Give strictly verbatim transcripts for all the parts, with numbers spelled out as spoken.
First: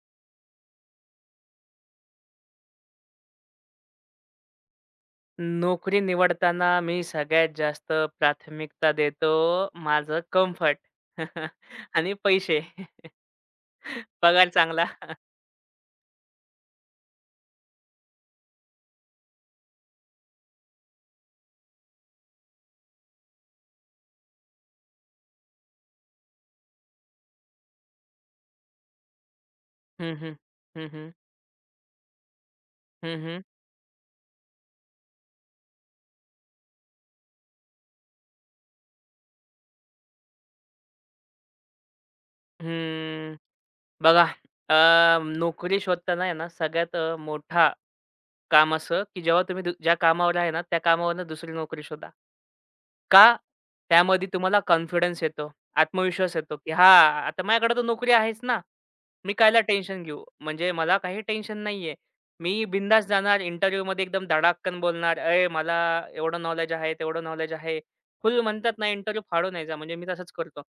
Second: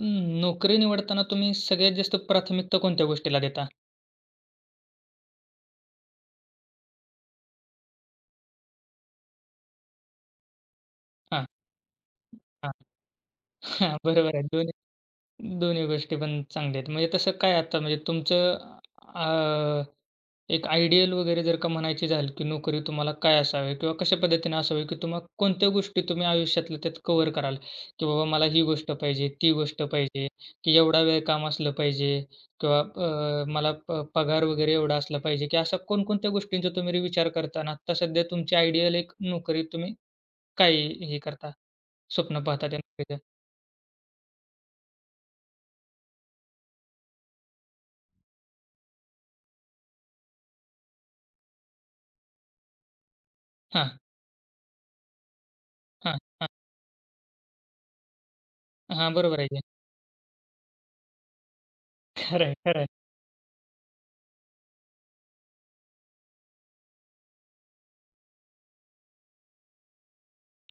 अं, नोकरी निवडताना तुम्ही सगळ्यात जास्त प्राथमिकता कोणत्या गोष्टीला देता? नोकरी निवडताना मी सगळ्यात जास्त प्राथमिकता देतो माझं कम्फर्ट हां, आणि पैसे. हां. हां, बरोबर आहे. पगार चांगला. दोन्ही दोन्ही गोष्टी पण चांगल्या आहेत. म्हणजे तसं काय आता म्हणजे तुमचं अ, एक आयडियल वगैरे जर का म्हणायची झाली, की नोकरी तुम्हाला काय असावी किंवा कशा पद्धतीने असावी, की तुम्हाला कोणत्या गोष्टी तुम्ही आयुष्यातल्या त्यात कव्हर कराल, की बाबा मला ही गोष्ट पाहिजे, ती गोष्ट हं, पाहिजे, हं. की हं, एवढा हं. वेळ काम असलं पाहिजे किंवा हं, हं. अ, मला प पगार वगैरे एवढा असला पाहिजे, की अशा कोणकोणत्या गोष्टींचा तुम्ही विचार करता आणि आत्ता सध्या तुमची आयडियल एक नोकरी तुम्ही काय हे करता, स्वप्न पाहता त्या नोकरीचं? बघा, अ, नोकरी शोधताना आहे ना, सगळ्यात अ, मोठा काम असं, की जेव्हा तुम्ही दु ज्या कामावर आहे ना, त्या कामावरनं दुसरी नोकरी शोधा. का? हां, त्यामध्ये तुम्हाला कॉन्फिडन्स येतो, हां, आत्मविश्वास हां. येतो, की हां, आता माझ्याकडे तर नोकरी आहेच ना. हां, मी बरोबर आहे कायला की. टेन्शन घेऊ? म्हणजे मला काही टेन्शन नाहीये. खरं आहे, मी खरं आहे. बिनधास्त जाणार इंटरव्ह्यूमध्ये एकदम धडाक्कन बोलणार, "अय, मला एवढं नॉलेज आहे, तेवढं नॉलेज आहे." फुल म्हणतात ना, इंटरव्ह्यू फाडून यायचा. म्हणजे मी तसंच करतो.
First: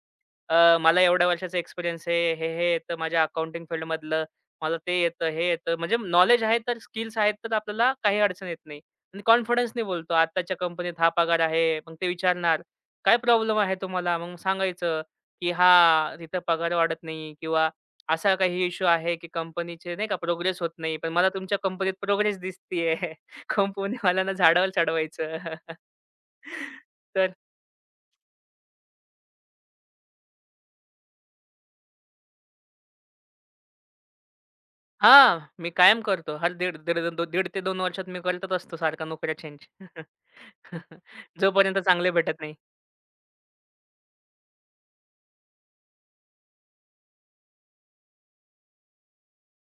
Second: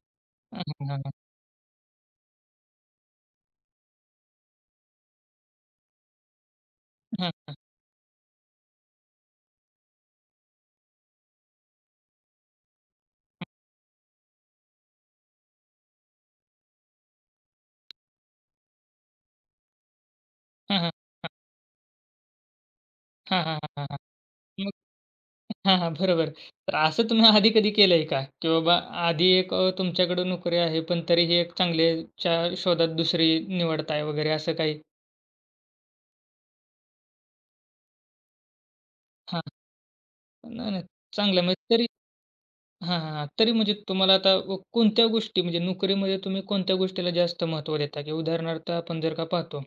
हां, अ, हां, मला हां, एवढ्या वर्षाचा एक्सपिरियन्स आहे, हे, हे येतं माझ्या अकाउंटिंग फील्डमधलं, मला ते येतं, हे येतं. म्हणजे नॉलेज आहे तर स्किल्स आहेत तर हां. आपल्याला काही अडचण येत नाही. आणि कॉन्फिडन्सने बोलतो, "आत्ताच्या कंपनीत हा पगार आहे." मग ते विचारणार, "काय प्रॉब्लेम आहे तुम्हाला?" मग सांगायचं, की "हां, तिथं पगार वाढत नाही किंवा असा काही इश्यू आहे, की कंपनीचे नाही का प्रोग्रेस होत हां, हां, नाही. पण मला तुमच्या कंपनीत प्रोग्रेस दिसतीये." हां, हां, हां, हां, कंपनीवाल्यांना झाडावर चढवायचं. हां, हां. बरोबर. तर असं तुम्ही तर आधी कधी केलंय का? की बाबा आधी एक अ, तुमच्याकडे नोकरी आहे, पण तरीही एक चांगल्याच्या शोधात दुसरी निवडताय वगैरे असं काही? हां, मी कायम करतो. हर दीड दीड दो दीड ते दोन वर्षात मी करतच असतो सारखा नोकऱ्या हां. चेंज. नाही, नाही. चांगलं म्हणजे जोपर्यंत तरी चांगले भेटत नाही. हां, हां, हां. तरी म्हणजे तुम्हाला आता अ, कोणत्या गोष्टी म्हणजे नोकरीमध्ये तुम्ही कोणत्या गोष्टीला जास्त महत्त्व देता? की उदाहरणार्थ आपण जर का पाहतो,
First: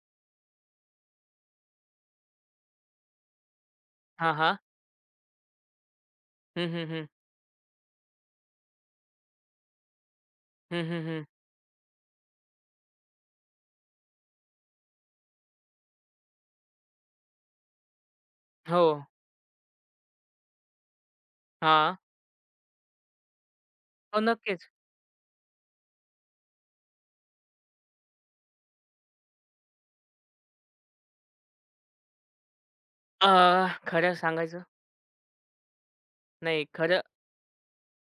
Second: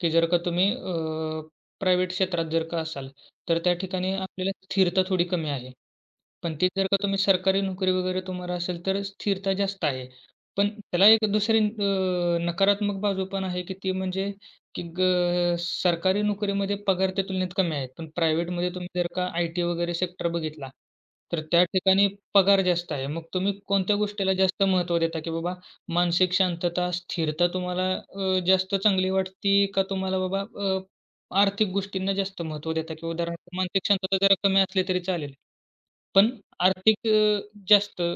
की जर का तुम्ही अ, प्रायव्हेट क्षेत्रात जर का असाल, तर त्या ठिकाणी हां, आपल्याला हां. स्थिरता थोडी कमी आहे. पण ती हं, जर हं, का हं. तुम्ही सरकारी नोकरी वगैरे तुम्हाला असेल, तर स्थिरता जास्त आहे. पण हं, हं, त्याला हं. एक दुसरी अ, नकारात्मक बाजू पण आहे, की ती म्हणजे की ग सरकारी नोकरीमध्ये पगार त्या तुलनेत कमी आहेत. पण प्रायव्हेटमध्ये हो. तुम्ही जर का आय टी वगैरे सेक्टर बघितला, तर त्या हां. ठिकाणी पगार जास्त आहे. मग तुम्ही कोणत्या हो, गोष्टीला जास्त नक्कीच. महत्त्व देता, की बाबा मानसिक शांतता, स्थिरता तुम्हाला अ, जास्त चांगली वाटते का तुम्हाला बाबा अ, आर्थिक गोष्टींना जास्त महत्त्व देता? की अ, उदाहरणार्थ मानसिक खरं शांतता जरा कमी सांगायचं असली तरी चालेल, पण नाही खरं आर्थिक अ, जास्त अ,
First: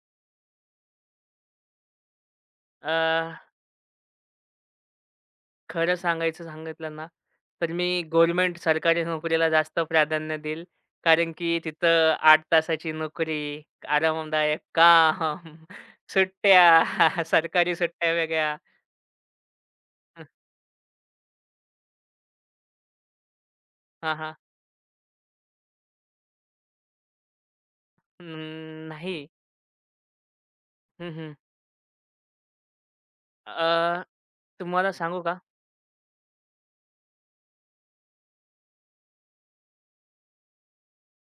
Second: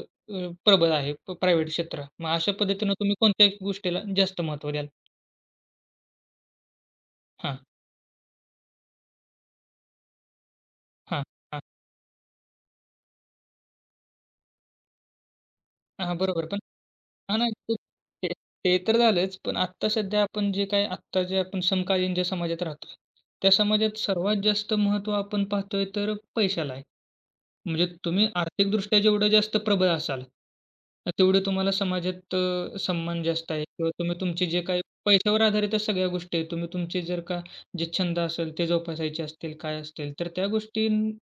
प्रबळ आहे प प्रायव्हेट क्षेत्र. मग अशा पद्धतीनं तुम्ही अ, कोणत्या गोष्टीला जास्त महत्त्व द्याल? खरं सांगायचं सांगितलं ना, हां, तर मी गव्हर्नमेंट सरकारी नोकरीला जास्त प्राधान्य देईल. हां, कारण की हां. तिथं आठ तासाची नोकरी, आरामदायक काम, हां, बरोबर. पण सुट्ट्या, हां, नाही सरकारी ते सुट्ट्या ते वेगळ्या. ते तर झालंच. पण आत्ता सध्या हं. आपण जे काही आत्ता जे आपण समकालीन ज्या समाजात राहतोय, त्या समाजात हां, सर्वात जास्त महत्त्व आपण पाहतोय तर पैशाला आहे. म्हणजे अं, तुम्ही आर्थिकदृष्ट्या नाही. जेवढं जास्त प्रबळ असाल, हं, हं. तेवढे तुम्हाला समाजात अ, सन्मान जास्त आहे किंवा अ, तुम्ही तुमचे जे काही तुम्हाला सांगू का? पैशावर आधारितच सगळ्या गोष्टी आहेत. तुम्ही तुमचे जर का जे छंद असेल ते जोपासायचे असतील, काय असतील, तर त्या गोष्टी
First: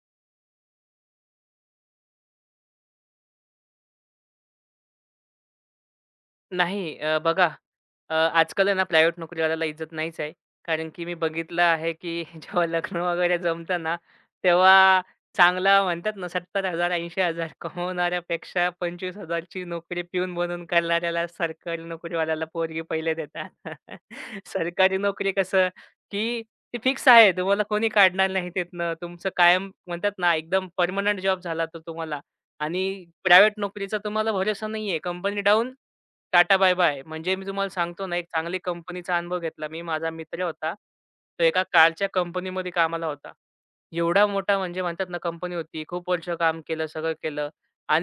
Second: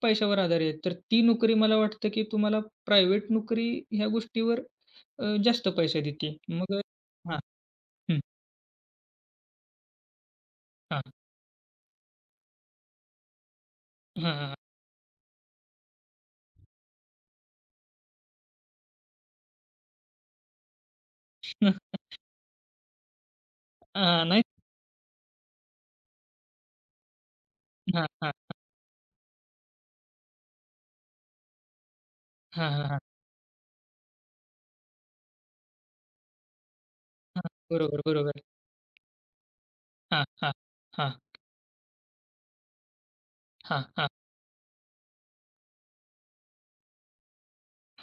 पैशावर आधारित आहेत. तर ती नोकरी मला वाटतं, की तुम्हाला प्रायव्हेट नोकरी ह्या गोष्टीवर अ, जास्त पैसे देते. मग नाही अ, हां, बघा, अ, हं, आजकाल आहे ना प्रायव्हेट नोकरीवाल्याला इज्जत नाहीच आहे. कारण हां, की मी बघितलं आहे की जेव्हा लग्न वगैरे जमतं ना, हां, हां, तेव्हा चांगला म्हणतात ना सत्तर हजार ऐंशी हजार कमवणाऱ्यापेक्षा पंचवीस हजार ची नोकरी पिऊन बनून करणाऱ्याला सरकारी हां. नोकरीवाल्याला पोरगी पहिले देतात. हां, नाही. सरकारी नोकरी कसं, की ती फिक्स आहे. तुम्हाला कोणी हां, काढणार हां, नाही तिथनं. तुमचं कायम म्हणतात ना एकदम परमनंट जॉब झाला तो तुम्हाला हां, आणि हां, हां, प्रायव्हेट नोकरीचा तुम्हाला भरोसा नाहीये. Company down tata bye bye. म्हणजे हां. मी तुम्हाला बरोबर, सांगतो ना, एक बरोबर. चांगली कंपनीचा अनुभव घेतला मी. माझा हां, मित्र हां, होता. हां, तो एका कारच्या कंपनीमध्ये कामाला होता. हां, हां, हां, एवढा मोठा म्हणजे म्हणतात ना, कंपनी होती. खूप वर्ष काम केलं, सगळं केलं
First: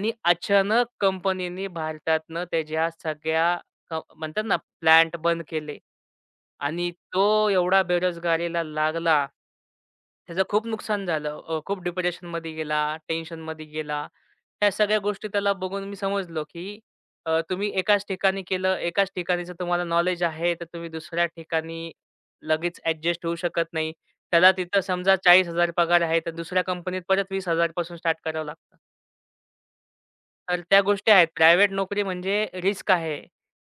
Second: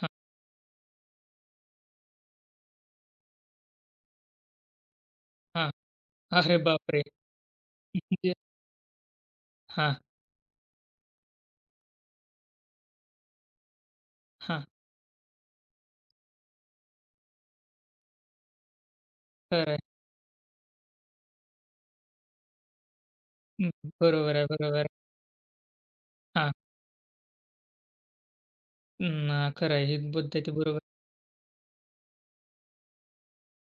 हां. अचानक कंपनीनी भारतातनं त्याच्या सगळ्या क म्हणतात ना, प्लांट बंद केले अरे आणि बापरे! तो एवढा म्हणजे बेरोजगारीला लागला. हां, त्याचं खूप नुकसान झालं. अ, खूप डिप्रेशनमध्ये गेला, टेन्शनमध्ये गेला. हां. ह्या सगळ्या गोष्टी त्याला बघून मी समजलो, की अ, तुम्ही एकाच ठिकाणी केलं, एकाच ठिकाणीचं खरं आहे. तुम्हाला नॉलेज आहे, तर तुम्ही दुसऱ्या ठिकाणी लगेच ॲडजस्ट होऊ हं, शकत नाही. बरोबर आहे, त्याला बरोबर तिथं आहे. समजा चाळीस हजार पगार आहे, तर हां, दुसऱ्या कंपनीत परत वीस हजार पासून स्टार्ट करावं लागतं. अं, खरं आहे. ही पद्धती तर बरोबर त्या गोष्टी आहेत. प्रायव्हेट नोकरी म्हणजे रिस्क आहे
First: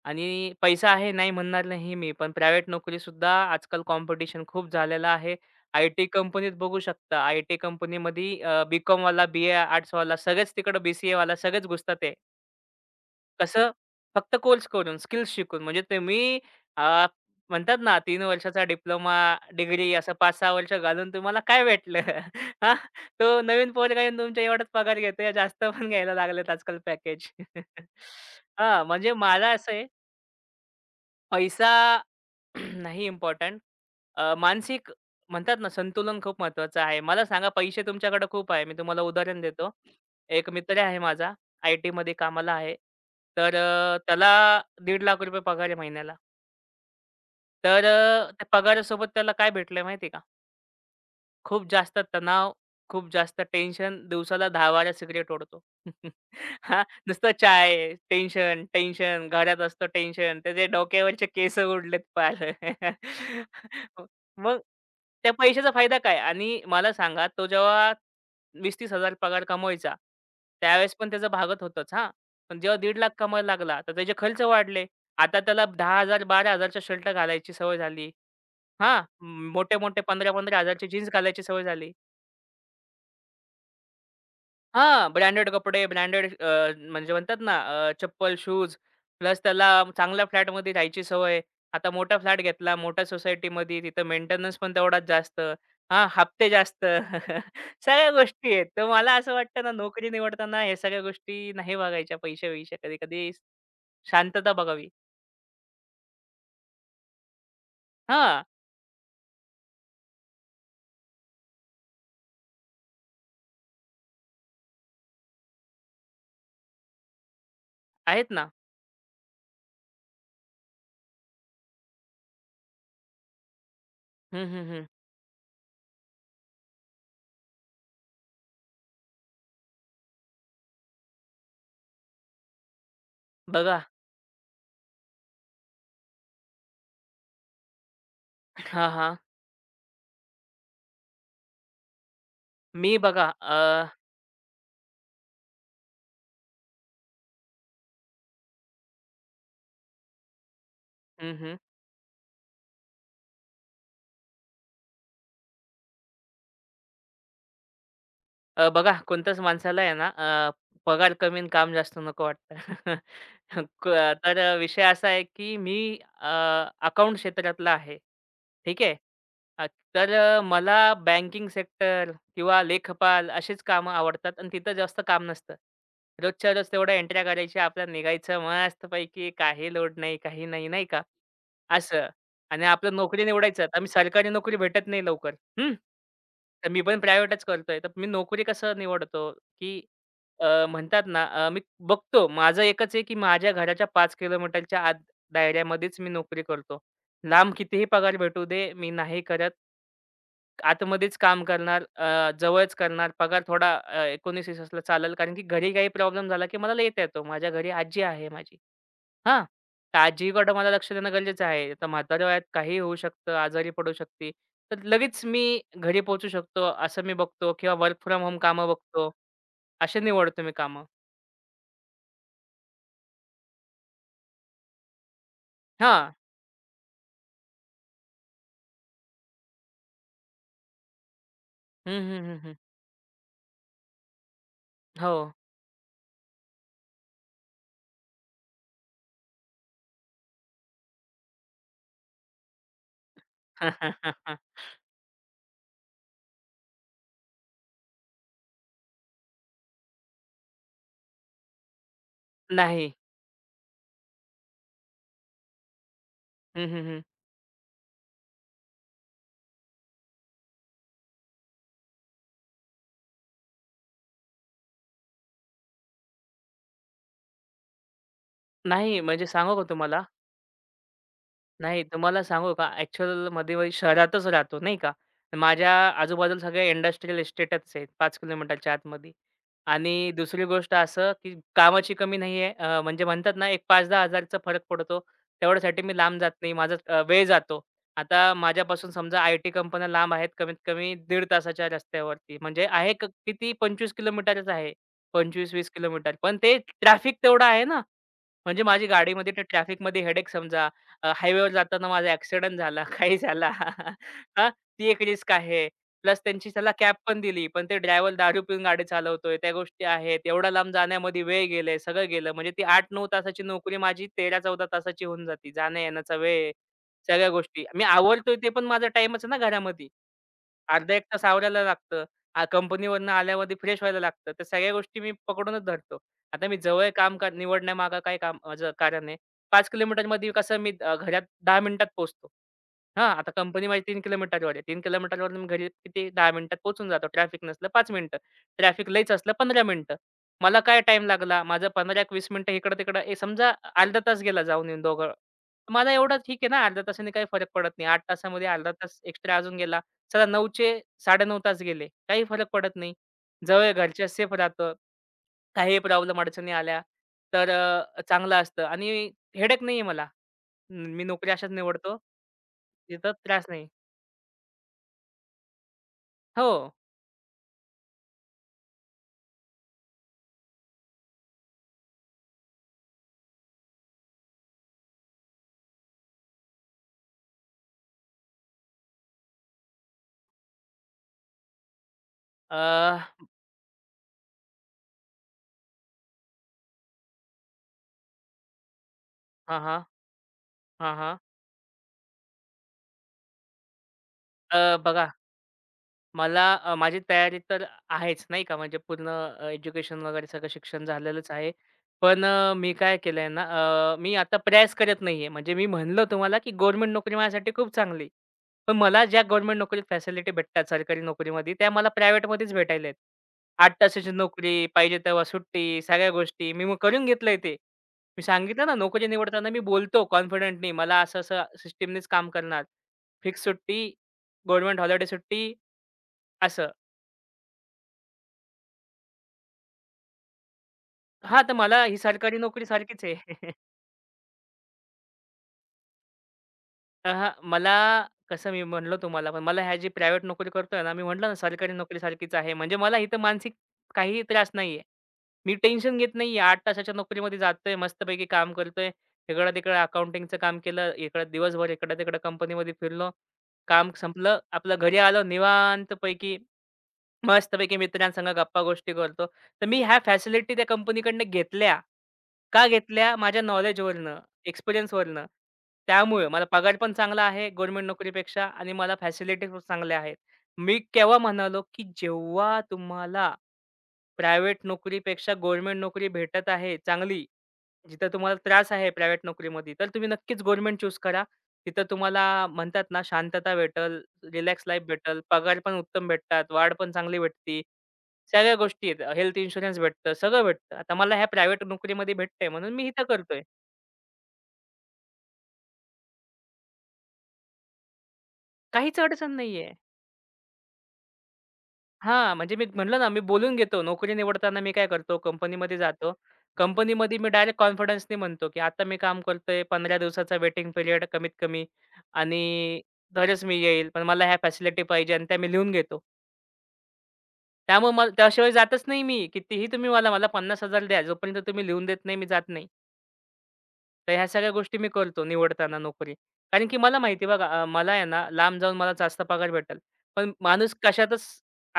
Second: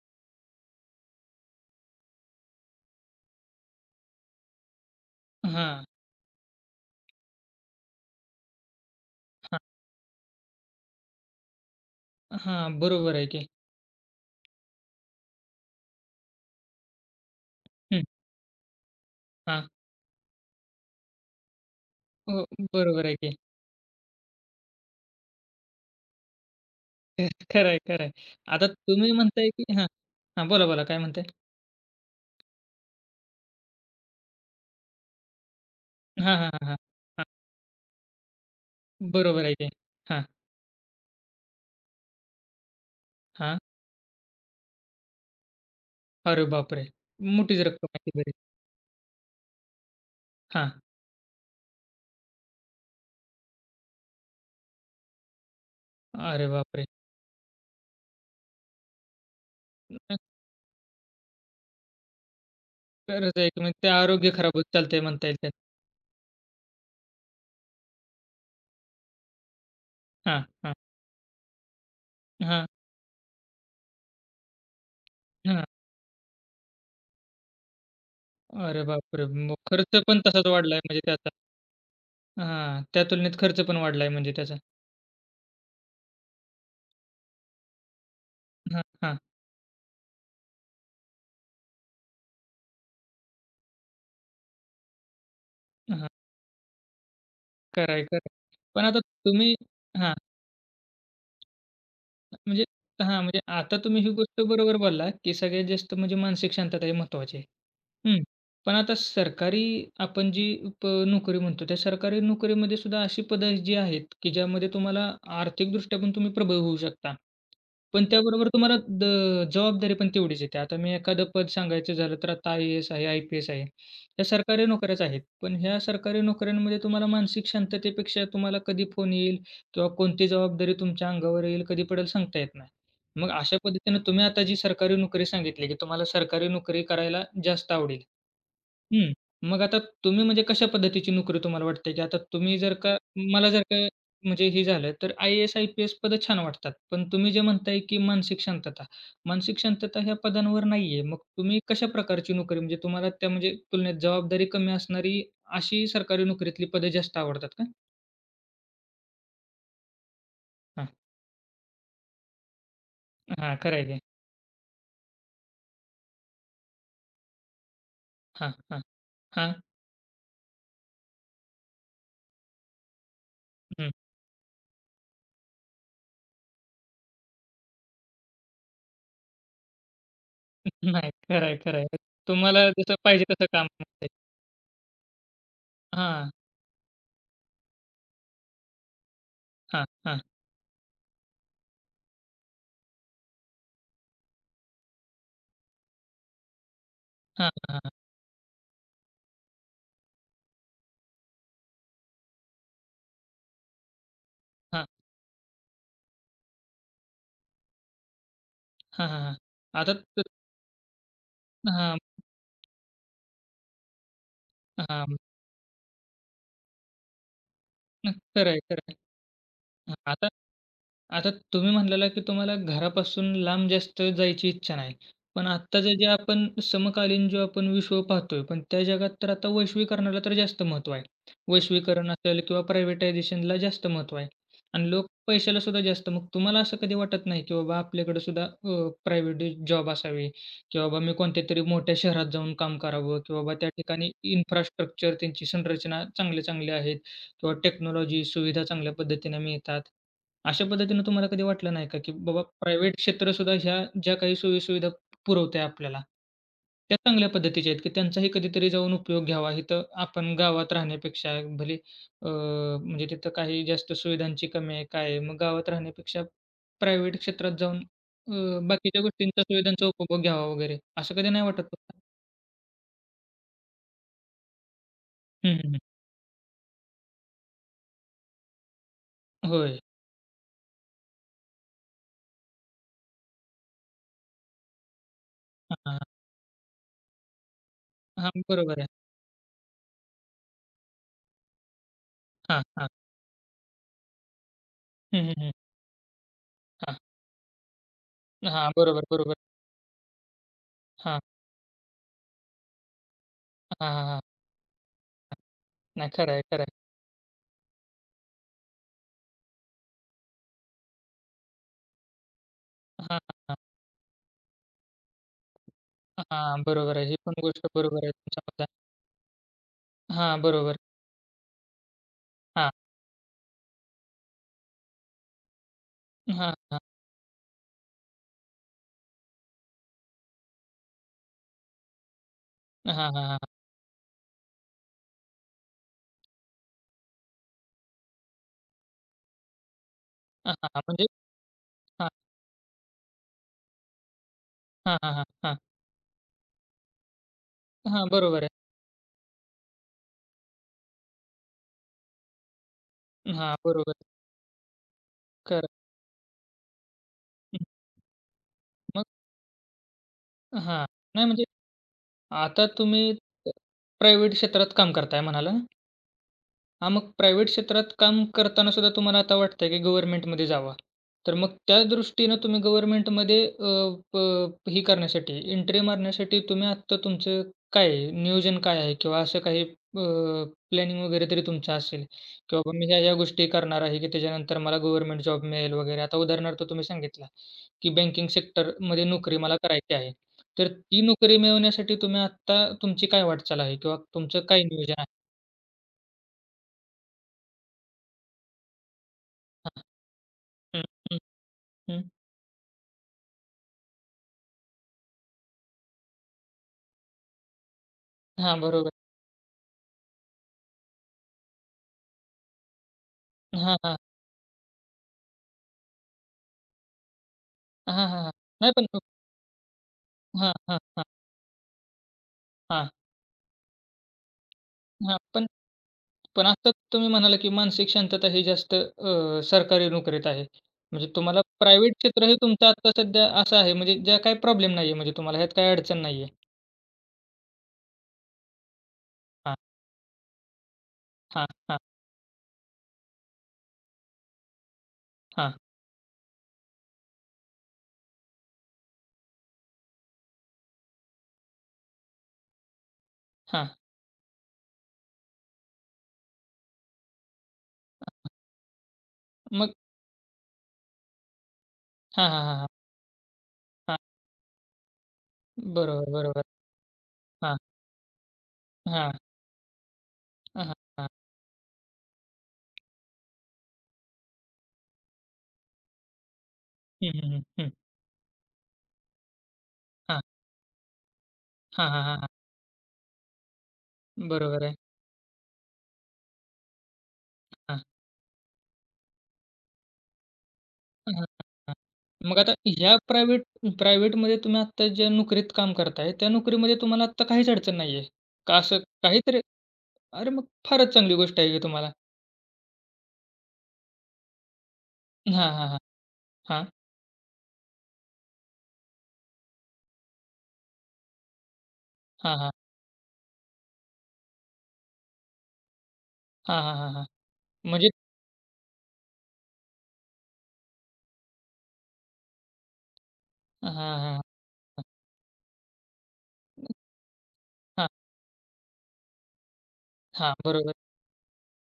आणि पैसा आहे नाही म्हणणार नाही मी. पण प्रायव्हेट नोकरी सुद्धा आजकाल कॉम्पिटिशन खूप झालेलं आहे. हां, आय-टी कंपनीत बघू शकता. आय-टी कंपनीमध्ये अ, बी-कॉमवाला, बी-ए हां, आर्ट्सवाला सगळेच तिकडं बी-सी-एवाला सगळेच घुसतात हां, बरोबर आहे की. कसं? फक्त कोर्स करून, स्किल्स शिकून. म्हणजे ते मी अ, म्हणतात ना हं, तीन वर्षाचा डिप्लोमा, हां. डिग्री असं पाच सहा वर्ष घालून तुम्हाला काय भेटलं? हो, हां? बरोबर आहे की. तो नवीन पोरगा येऊन तुमच्या एवढाच पगार घेतोय. जास्त पण घ्यायला लागलेत आजकाल पॅकेज. खरं आहे, खरं आहे. आता हां, तुम्ही म्हणजे म्हणताय मला की असं आहे हां, हां, बोला, बोला काय म्हणताय? पैसा नाही इम्पॉर्टंट. अ, मानसिक म्हणतात ना, संतुलन हां, खूप हां, हां, हां, महत्त्वाचं आहे. मला हां. सांगा पैसे तुमच्याकडे खूप आहे. मी तुम्हाला उदाहरण बरोबर आहे की. देतो. हां, एक मित्र आहे माझा, आय-टीमध्ये कामाला आहे. तर हां. अ, त्याला ₹एक,पन्नास हजार पगार आहे महिन्याला. अरे बापरे! मोठीच तर रक्कम आहे ती अ, बरीच. त्या पगारासोबत त्याला काय भेटलंय माहिती आहे का? हां. खूप जास्त तणाव, खूप जास्त टेन्शन, दिवसाला दहा ते बारा सिगारेट ओढतो. अरे हां, बापरे! नुसतं चाय, टेन्शन, टेन्शन, घरात असतो टेन्शन, त्याचे डोक्यावरचे केस उडलेत पार. खरंच आहे की म्हणजे ते आरोग्य खराब मग होत चालतंय म्हणता त्या येईल त्यात. पैशाचा फायदा काय? आणि मला सांगा तो जेव्हा वीस हजार-तीस हजार पगार कमवायचा, हां, हां, त्यावेळेस पण त्याचं भागत होतंच हां. पण हां, जेव्हा एक,पन्नास हजार कमवायला लागला, तर त्याचे खर्च वाढले. आता त्याला हां. दहा हजार-12,000च्या शर्ट घालायची सवय झाली. अरे हां, बापरे! मग खर्च मोठे-मोठे पण तसाच वाढलाय पंधरा हजार-15,000ची म्हणजे जीन्स त्याचा. घालायची सवय झाली. हां, त्या तुलनेत खर्च पण वाढलाय म्हणजे त्याचा. हां, ब्रँडेड कपडे, ब्रँडेड म्हणजे म्हणतात ना अ, चप्पल, शूज हां, हां, प्लस त्याला चांगल्या फ्लॅटमध्ये राहायची सवय. आता मोठा फ्लॅट घेतला, मोठ्या सोसायटीमध्ये तिथं मेंटेनन्स पण तेवढाच जास्त. हां, हां. हप्ते जास्त. खरं आहे, सगळ्या खरं आहे. गोष्टी आहेत. पण तर आता मला असं तुम्ही वाटतं ना नोकरी हां, निवडताना ह्या सगळ्या गोष्टी नाही बघायच्या. म्हणजे पैसे-वैसे हां, कधी-कधी म्हणजे आता तुम्ही ही गोष्ट शांतता बरोबर बघावी. बोलला, की सगळ्यात जास्त म्हणजे मानसिक शांतता ही महत्त्वाची आहे. हं. हां, पण आता सरकारी आपण जी प नोकरी म्हणतो, त्या सरकारी नोकरीमध्ये सुद्धा अशी पदं जी आहेत, की ज्यामध्ये तुम्हाला आर्थिकदृष्ट्या पण तुम्ही प्रबळ होऊ शकता. पण आहेत ना. त्याबरोबर तुम्हाला द जबाबदारी पण तेवढीच येते. आता मी एखादं पद सांगायचं झालं तर आता आय ए एस आहे, आय पी एस आहे. ह्या हं, हं, सरकारी हं. नोकऱ्याच आहेत. पण ह्या सरकारी नोकऱ्यांमध्ये तुम्हाला मानसिक शांततेपेक्षा तुम्हाला कधी फोन येईल किंवा कोणती जबाबदारी तुमच्या अंगावर येईल, कधी पडेल सांगता येत नाही. मग अशा बघा. पद्धतीनं तुम्ही आता जी सरकारी नोकरी सांगितली, की तुम्हाला सरकारी नोकरी करायला जास्त आवडेल. हां, हं. हां. मग आता तुम्ही म्हणजे कशा पद्धतीची नोकरी तुम्हाला वाटते, की आता तुम्ही जर मी का बघा मला अ, जर का म्हणजे हे झालं, तर I A S, I P S पदं छान वाटतात. पण तुम्ही जे म्हणताय, की मानसिक शांतता. मानसिक शांतता ह्या पदांवर नाहीये. मग हं, हं. तुम्ही कशा प्रकारची नोकरी म्हणजे तुम्हाला त्या म्हणजे तुलनेत जबाबदारी कमी असणारी अशी सरकारी नोकरीतली पदे जास्त आवडतात का? अ, बघा कोणत्याच माणसाला आहे ना, अ, हां, पगार कमी आणि काम जास्त नको वाटतं. हां. खरं आहे क की. तर अ, विषय असा आहे की मी अकाउंट क्षेत्रातला आहे. हां, हां, ठीक आहे. हां. अ, तर अ, मला बँकिंग सेक्टर किंवा लेखपाल अशीच हं. कामं आवडतात आणि तिथं जास्त काम नसतं. रोजच्या रोज तेवढ्या एंट्र्या करायच्या, आपल्याला निघायचं मस्तपैकी, काही लोड नाही, काही नाही, नाही का? नाही. खरं आहे, खरं आहे. असं. आणि तुम्हाला आपलं जसं नोकरी पाहिजे तसं निवडायचं. काम आता आम्ही मिळतंय. सरकारी नोकरी भेटत नाही लवकर. हं. हां, तर मी पण प्रायव्हेटच करतोय. तर मी नोकरी कसं निवडतो, की हां, हां. अ, म्हणतात ना अ, मी बघतो माझं एकच आहे, की माझ्या घराच्या पाच किलोमीटरच्या आत दायऱ्यामध्येच मी नोकरी करतो. हां, लांब हां, कितीही हां. पगार भेटू दे, मी नाही करत. आतमध्येच काम करणार, अ, जवळच करणार. पगार थोडा अ, एकोणीस असला हां, चालेल कारण की घरी काही प्रॉब्लेम झाला, की मला लेता येतो. माझ्या घरी आजी आहे माझी. हां, हां, हां. हां. आता तर आजीकडं मला लक्ष देणं गरजेचं आहे. आता हां, म्हाताऱ्या वयात काहीही होऊ शकतं, आजारी पडू शकते. तर हां. लगेच मी घरी पोहोचू शकतो असं मी बघतो किंवा वर्क न फ्रॉम होम खरं आहे, कामं खरं आहे. बघतो. हां, असे आता निवडतो मी कामं. आता तुम्ही म्हणाला, की तुम्हाला घरापासून लांब जास्त जायची इच्छा नाही. पण आत्ताचं जे हां. आपण समकालीन जो आपण विश्व पाहतोय, पण त्या जगात तर आता वैश्वीकरणाला तर जास्त महत्त्व आहे. हं, वैश्वीकरण हं, हं, असेल हं. किंवा प्रायव्हेटायझेशनला जास्त महत्त्व आहे आणि लोक हो. पैशाला सुद्धा जास्त. मग तुम्हाला असं कधी वाटत नाही, की बाबा आपल्याकडे सुद्धा अ, प्रायव्हेट जॉब असावी किंवा बाबा मी कोणत्यातरी मोठ्या शहरात जाऊन काम करावं किंवा बाबा त्या ठिकाणी इन्फ्रास्ट्रक्चर त्यांची संरचना चांगली-चांगली आहे. किंवा टेक्नॉलॉजी सुविधा चांगल्या पद्धतीने मिळतात. अशा पद्धतीनं तुम्हाला कधी वाटलं नाही का, की बाबा नाही. प्रायव्हेट क्षेत्र सुद्धा ह्या ज्या काही सोयी-सुविधा पुरवते आपल्याला, हं, हं, त्या हं. चांगल्या पद्धतीच्या आहेत, की त्यांचाही कधीतरी जाऊन उपयोग घ्यावा. इथं आपण गावात राहण्यापेक्षा भले अ, म्हणजे तिथं काही जास्त सुविधांची कमी आहे, काय आहे. मग गावात राहण्यापेक्षा प्रायव्हेट क्षेत्रात जाऊन अ, नाही बाकीच्या म्हणजे गोष्टींच्या सांगू का सुविधांचा तुम्हाला? उपभोग घ्यावा वगैरे. असं कधी नाही वाटत नाही तुम्हाला? तुम्हाला सांगू का ॲक्चुअल मध्ये मी शहरातच राहतो नाही का. हं, माझ्या हं, हं. आजूबाजूला सगळ्या इंडस्ट्रियल इस्टेटच आहेत पाच किलोमीटरच्या आतमध्ये. होय. आणि दुसरी गोष्ट असं, की कामाची कमी नाहीये. अ, म्हणजे म्हणतात ना, एक पाच हजार-10,000चा फरक पडतो. हां, तेवढ्यासाठी मी हां. लांब जात नाही. माझा अ, वेळ जातो. हां, आता बरोबर आहे. माझ्यापासून समजा आय-टी कंपन्या लांब आहेत कमीत कमी दीड तासाच्या रस्त्यावरती. हां, म्हणजे हां. आहे क किती पंचवीस किलोमीटरच आहे. हं, हं, हं. पंचवीस वीस किलोमीटर. पण ते ट्रॅफिक तेवढं आहे ना, म्हणजे हां, माझी बरोबर, गाडीमध्ये बरोबर. ते ट्रॅफिकमध्ये हेडेक समजा, अ, हां, हायवेवर जाताना माझा ॲक्सिडेंट झाला, काही झाला. हां, हां, हां. हां, ती एक रिस्क आहे. नाही प्लस खरं आहे, त्यांची खरं त्याला आहे. कॅब पण दिली, पण ते ड्रायव्हर दारू पिऊन गाडी चालवतोय, त्या गोष्टी आहेत. एवढा लांब जाण्यामध्ये वेळ गेले, सगळं गेलं. म्हणजे ती आठ नऊ हां, हां, तासाची हां. नोकरी माझी तेरा चौदा तासाची होऊन जाते. जाण्या-येण्याचा वेळ, हां, बरोबर आहे. ही सगळ्या पण गोष्टी. गोष्ट मी बरोबर आहे आवरतोय ते पण तुमच्याबद्दल. माझा टाईमच आहे ना घरामध्ये. हां, बरोबर. अर्धा एक तास आवरायला लागतं. हां, कंपनीवरनं आल्यावरती फ्रेश व्हायला लागतं. त्या सगळ्या गोष्टी मी पकडूनच धरतो. आता हां, मी हां. जवळ काम का निवडण्यामागं काय काम माझं कारण आहे. पाच किलोमीटरमध्ये कसं मी अ, घरात दहा मिनिटात पोहोचतो. हां, हां, हां, हां, आता हां. कंपनी माझी तीन किलोमीटरवर आहे. तीन किलोमीटरवरून मी घरी किती दहा मिनिटात पोहोचून जातो. ट्रॅफिक नसलं पाच मिनिटं. ट्रॅफिक लईच असलं पंधरा मिनिटं. मला काय हां, टाईम म्हणजे लागला? माझा हां, पंधरा वीस मिनिटं इकडं-तिकडं ए समजा अर्धा तास गेला जाऊन येऊन हां, दोघं. हां, हां, हां. मला एवढं ठीक आहे ना, अर्ध्या तासाने काही फरक पडत नाही. आठ हां, बरोबर तासामध्ये आहे. अर्धा तास एक्स्ट्रा अजून गेला. चला 9चे साडे नऊ तास गेले. काही फरक पडत नाही. हां, जवळ बरोबर. घरच्या सेफ राहतं. खरं. काही प्रॉब्लेम अडचणी आल्या तर हं, अ, चांगलं असतं मग आणि हेडेक नाहीये मला. हां. न- मी नाही नोकरी म्हणजे अशाच निवडतो. आता तुम्ही तिथं त्रास नाही. प्रायव्हेट क्षेत्रात काम करताय म्हणाला? हो. हां, मग प्रायव्हेट क्षेत्रात काम करताना सुद्धा तुम्हाला आता वाटतंय की गव्हर्नमेंटमध्ये जावा. तर मग त्या दृष्टीनं तुम्ही गव्हर्नमेंटमध्ये अ, प ही करण्यासाठी एंट्री मारण्यासाठी तुम्ही आत्ता तुमचं काय आहे? नियोजन काय आहे? किंवा असं काही अ, प्लॅनिंग वगैरे तरी तुमचं असेल, की अ, बाबा मी ह्या-ह्या गोष्टी करणार आहे, की त्याच्यानंतर मला गव्हर्नमेंट जॉब मिळेल वगैरे. आता उदाहरणार्थ तुम्ही सांगितला, की बँकिंग सेक्टरमध्ये नोकरी मला हां, हां. करायची आहे. तर हां, ती हां. नोकरी मिळवण्यासाठी तुम्ही आत्ता तुमची काय वाटचाल आहे? किंवा तुमचं काय अ, नियोजन बघा आहे? मला, अ, माझी तयारी तर आहेच नाही का, म्हणजे पूर्ण अ, हां. एज्युकेशन वगैरे सगळं शिक्षण हं, हं, झालेलंच आहे. हं. पण अ, मी काय केलंय ना, अ, मी आता प्रयास करत नाहीये. म्हणजे मी म्हणलं तुम्हाला, की गव्हर्नमेंट नोकरी माझ्यासाठी खूप चांगली. हां, पण बरोबर. मला ज्या गव्हर्नमेंट नोकरीत फॅसिलिटी भेटतात सरकारी नोकरीमध्ये, त्या मला प्रायव्हेटमध्येच भेटायला आहेत. आठ हां, हां. तासाची नोकरी, पाहिजे तेव्हा सुट्टी, सगळ्या गोष्टी. मी मग करून घेतलंय ते. हां, हां, मी हां. सांगितलं नाही ना, पण तो नोकरी निवडताना मी बोलतो हां, कॉन्फिडंटली, हां, मला हां, असं-असं सिस्टमनीच काम करणार. हां, फिक्स सुट्टी, गव्हर्नमेंट हॉलिडे हां. पण सुट्टी पण असं. आता तुम्ही म्हणाला, की मानसिक शांतता ही जास्त अ, सरकारी नोकरीत आहे. म्हणजे तुम्हाला हां, तर मला प्रायव्हेट ही क्षेत्र हे सरकारी नोकरी तुमचं आता सारखीच आहे. सध्या असं आहे, म्हणजे ज्या काही प्रॉब्लेम नाहीये म्हणजे तुम्हाला ह्यात काही अडचण नाहीये. अहा, मला कसं मी म्हणलो तुम्हाला पण हां, मला ह्या जी प्रायव्हेट नोकरी करतोय ना, मी म्हटलं ना हां, सरकारी हां, नोकरीसारखीच आहे. म्हणजे मला इथं मानसिक काहीही त्रास नाहीये. हां, मी टेन्शन घेत नाहीये. आठ तासाच्या नोकरीमध्ये जातोय, मस्तपैकी काम करतोय. इकडं-तिकडं अकाउंटिंगचं काम केलं, इकडं दिवसभर इकडं-तिकडं कंपनीमध्ये फिरलो. हां. काम संपलं. आपलं घरी आलो निवांतपैकी मस्तपैकी मित्रांसंग गप्पा-गोष्टी करतो. तर मग मी ह्या फॅसिलिटी त्या कंपनीकडनं घेतल्या. हां, हां, हां, का हां, घेतल्या? माझ्या हां. नॉलेजवरनं, एक्सपिरियन्सवरनं. बरोबर, त्यामुळे बरोबर. मला पगार पण चांगला आहे हां, गव्हर्नमेंट नोकरीपेक्षा आणि मला हां, फॅसिलिटी खूप चांगल्या आहेत. हां, हां, मी हां. केव्हा म्हणालो, की जेव्हा तुम्हाला प्रायव्हेट नोकरीपेक्षा गव्हर्नमेंट नोकरी भेटत आहे हं, चांगली, हं, हं, हं. जिथं तुम्हाला त्रास आहे प्रायव्हेट नोकरीमध्ये, तर तुम्ही हां, नक्कीच गव्हर्नमेंट चूज करा. तिथं हां, हां, हां, तुम्हाला हां. म्हणतात ना शांतता भेटेल, बरोबर रिलॅक्स आहे. लाईफ भेटेल, पगार पण उत्तम भेटतात, वाढ पण चांगली भेटती. हां. सगळ्या गोष्टी आहेत. हेल्थ इन्शुरन्स भेटतं, सगळं भेटतं. आता मला ह्या हां, प्रायव्हेट हां. नोकरीमध्ये मग भेटतंय आता म्हणून मी ह्या इथं करतोय. प्रायव्हेट प्रायव्हेटमध्ये तुम्ही आत्ता ज्या नोकरीत काम करताय, त्या नोकरीमध्ये तुम्हाला आत्ता काहीच अडचण नाहीये? का असं काहीच अडचण काहीतरी नाहीये. अरे, मग फारच चांगली गोष्ट आहे की तुम्हाला. हां, म्हणजे मी म्हटलं ना, मी बोलून घेतो. नोकरी निवडताना मी काय करतो, हां, हां, कंपनीमध्ये हां. जातो. हां, कंपनीमध्ये मी डायरेक्ट कॉन्फिडन्सनी म्हणतो, की आता मी काम करतोय. पंधरा दिवसाचा वेटिंग पिरियड कमीत कमी हां, हां. आणि तरच मी येईल. पण मला ह्या फॅसिलिटी पाहिजे आणि त्या मी लिहून घेतो. हां, हां, हां, हां. म्हणजे त्यामुळे मला त्याशिवाय जातच नाही मी. कितीही तुम्ही मला, मला पन्नास हजार द्या. जोपर्यंत तुम्ही लिहून देत नाही, मी जात नाही. हां, हां, तर हां. ह्या सगळ्या गोष्टी मी करतो निवडताना नोकरी. कारण की मला माहिती आहे बघा, अ, हां, मला आहे ना, लांब जाऊन मला जास्त पगार भेटेल. पण हां. माणूस बरोबर. कशातच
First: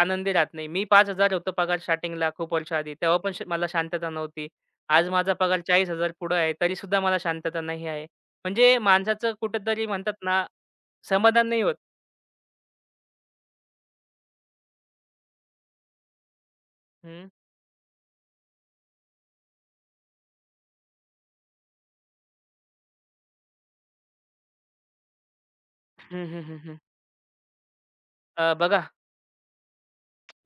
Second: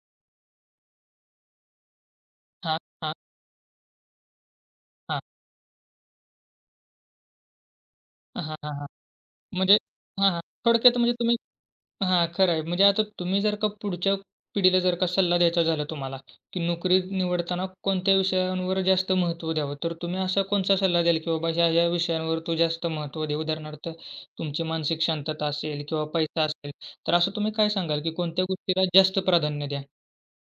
आनंदी राहत नाही. मी पाच हजार होतो पगार स्टार्टिंगला खूप वर्ष हां, आधी. हां, तेव्हा पण श मला शांतता नव्हती. आज हां. माझा पगार चाळीस हजार पुढं आहे. तरीसुद्धा मला शांतता नाही आहे. हां, हां, म्हणजे हां. माणसाचं म्हणजे कुठेतरी म्हणतात हां, हां. ना, थोडक्यात म्हणजे तुम्ही समाधान नाही होत. हां, खरं आहे. म्हणजे आता तुम्ही जर का पुढच्या पिढीला जर का सल्ला द्यायचा झाला तुम्हाला, की नोकरी हं. निवडताना कोणत्या विषयांवर जास्त महत्त्व द्यावं, तर तुम्ही असा कोणता सल्ला द्याल, की बाबा ह्या-ह्या विषयांवर तू जास्त महत्त्व दे? उदाहरणार्थ तुमची मानसिक शांतता असेल किंवा हं, हं, पैसा हं, असेल, हं. तर असं तुम्ही काय सांगाल, की कोणत्या अ, गोष्टीला बघा जास्त प्राधान्य द्या?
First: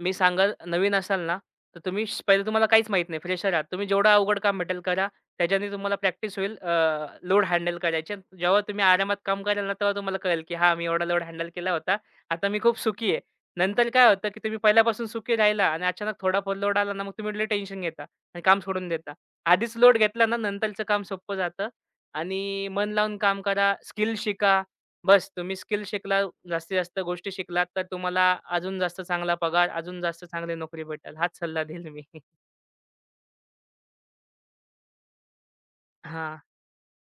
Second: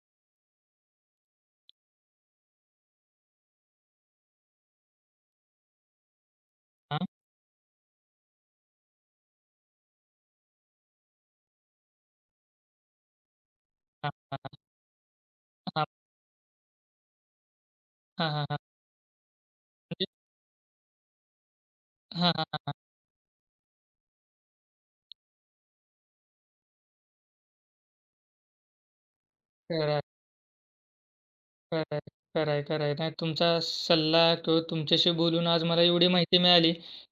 मी सांगाल नवीन असाल ना, तर तुम्ही श पहिले तुम्हाला काहीच माहीत नाही, फ्रेशर आहात. तुम्ही जेवढं अवघड काम भेटेल करा. त्याच्याने तुम्हाला प्रॅक्टिस होईल अ, हां, लोड हँडल करायची आणि जेव्हा तुम्ही आरामात काम कराल ना, तेव्हा तुम्हाला कळेल, की हां, मी एवढा लोड हँडल केला होता. आता मी खूप सुखी आहे. नंतर काय हां, होतं, की हां, हां, तुम्ही पहिल्यापासून सुखी राहिला आणि हां, अचानक थोडाफार लोड आला ना, मग तुम्ही टेन्शन घेता हां, आणि हां, हां. काम सोडून देता. आधीच लोड म्हणजे घेतला ना, नंतरचं काम सोपं जातं हां, हां, हां, आणि हां. मन लावून काम करा, स्किल शिका. बस तुम्ही स्किल शिकला, जास्तीत जास्त गोष्टी शिकलात, तर तुम्हाला अजून जास्त चांगला पगार, खरं अजून आहे. जास्त चांगली नोकरी भेटेल. हाच सल्ला खरं देईल आहे, मी. खरं आहे, खरं आहे. नाही तुमचा सल्ला किंवा तुमच्याशी बोलून आज मला एवढी माहिती हां. मिळाली,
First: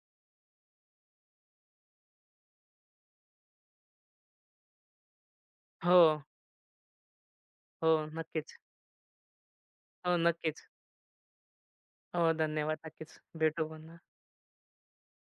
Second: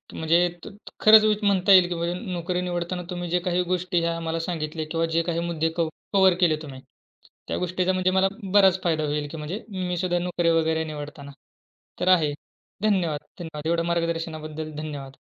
की म्हणजे त खरंच विच म्हणता येईल, की म्हणजे नोकरी निवडताना तुम्ही जे काही गोष्टी ह्या मला सांगितल्या किंवा जे काही मुद्दे कव हो, कव्हर केले तुम्ही, त्या हो. गोष्टीचा म्हणजे मला नक्कीच. बराच फायदा होईल, की म्हणजे मी हो, सुद्धा नोकरी नक्कीच. वगैरे निवडताना. तर हो, आहे. धन्यवाद. नक्कीच. धन्यवाद, भेटू धन्यवाद. एवढं पुन्हा. मार्गदर्शनाबद्दल धन्यवाद.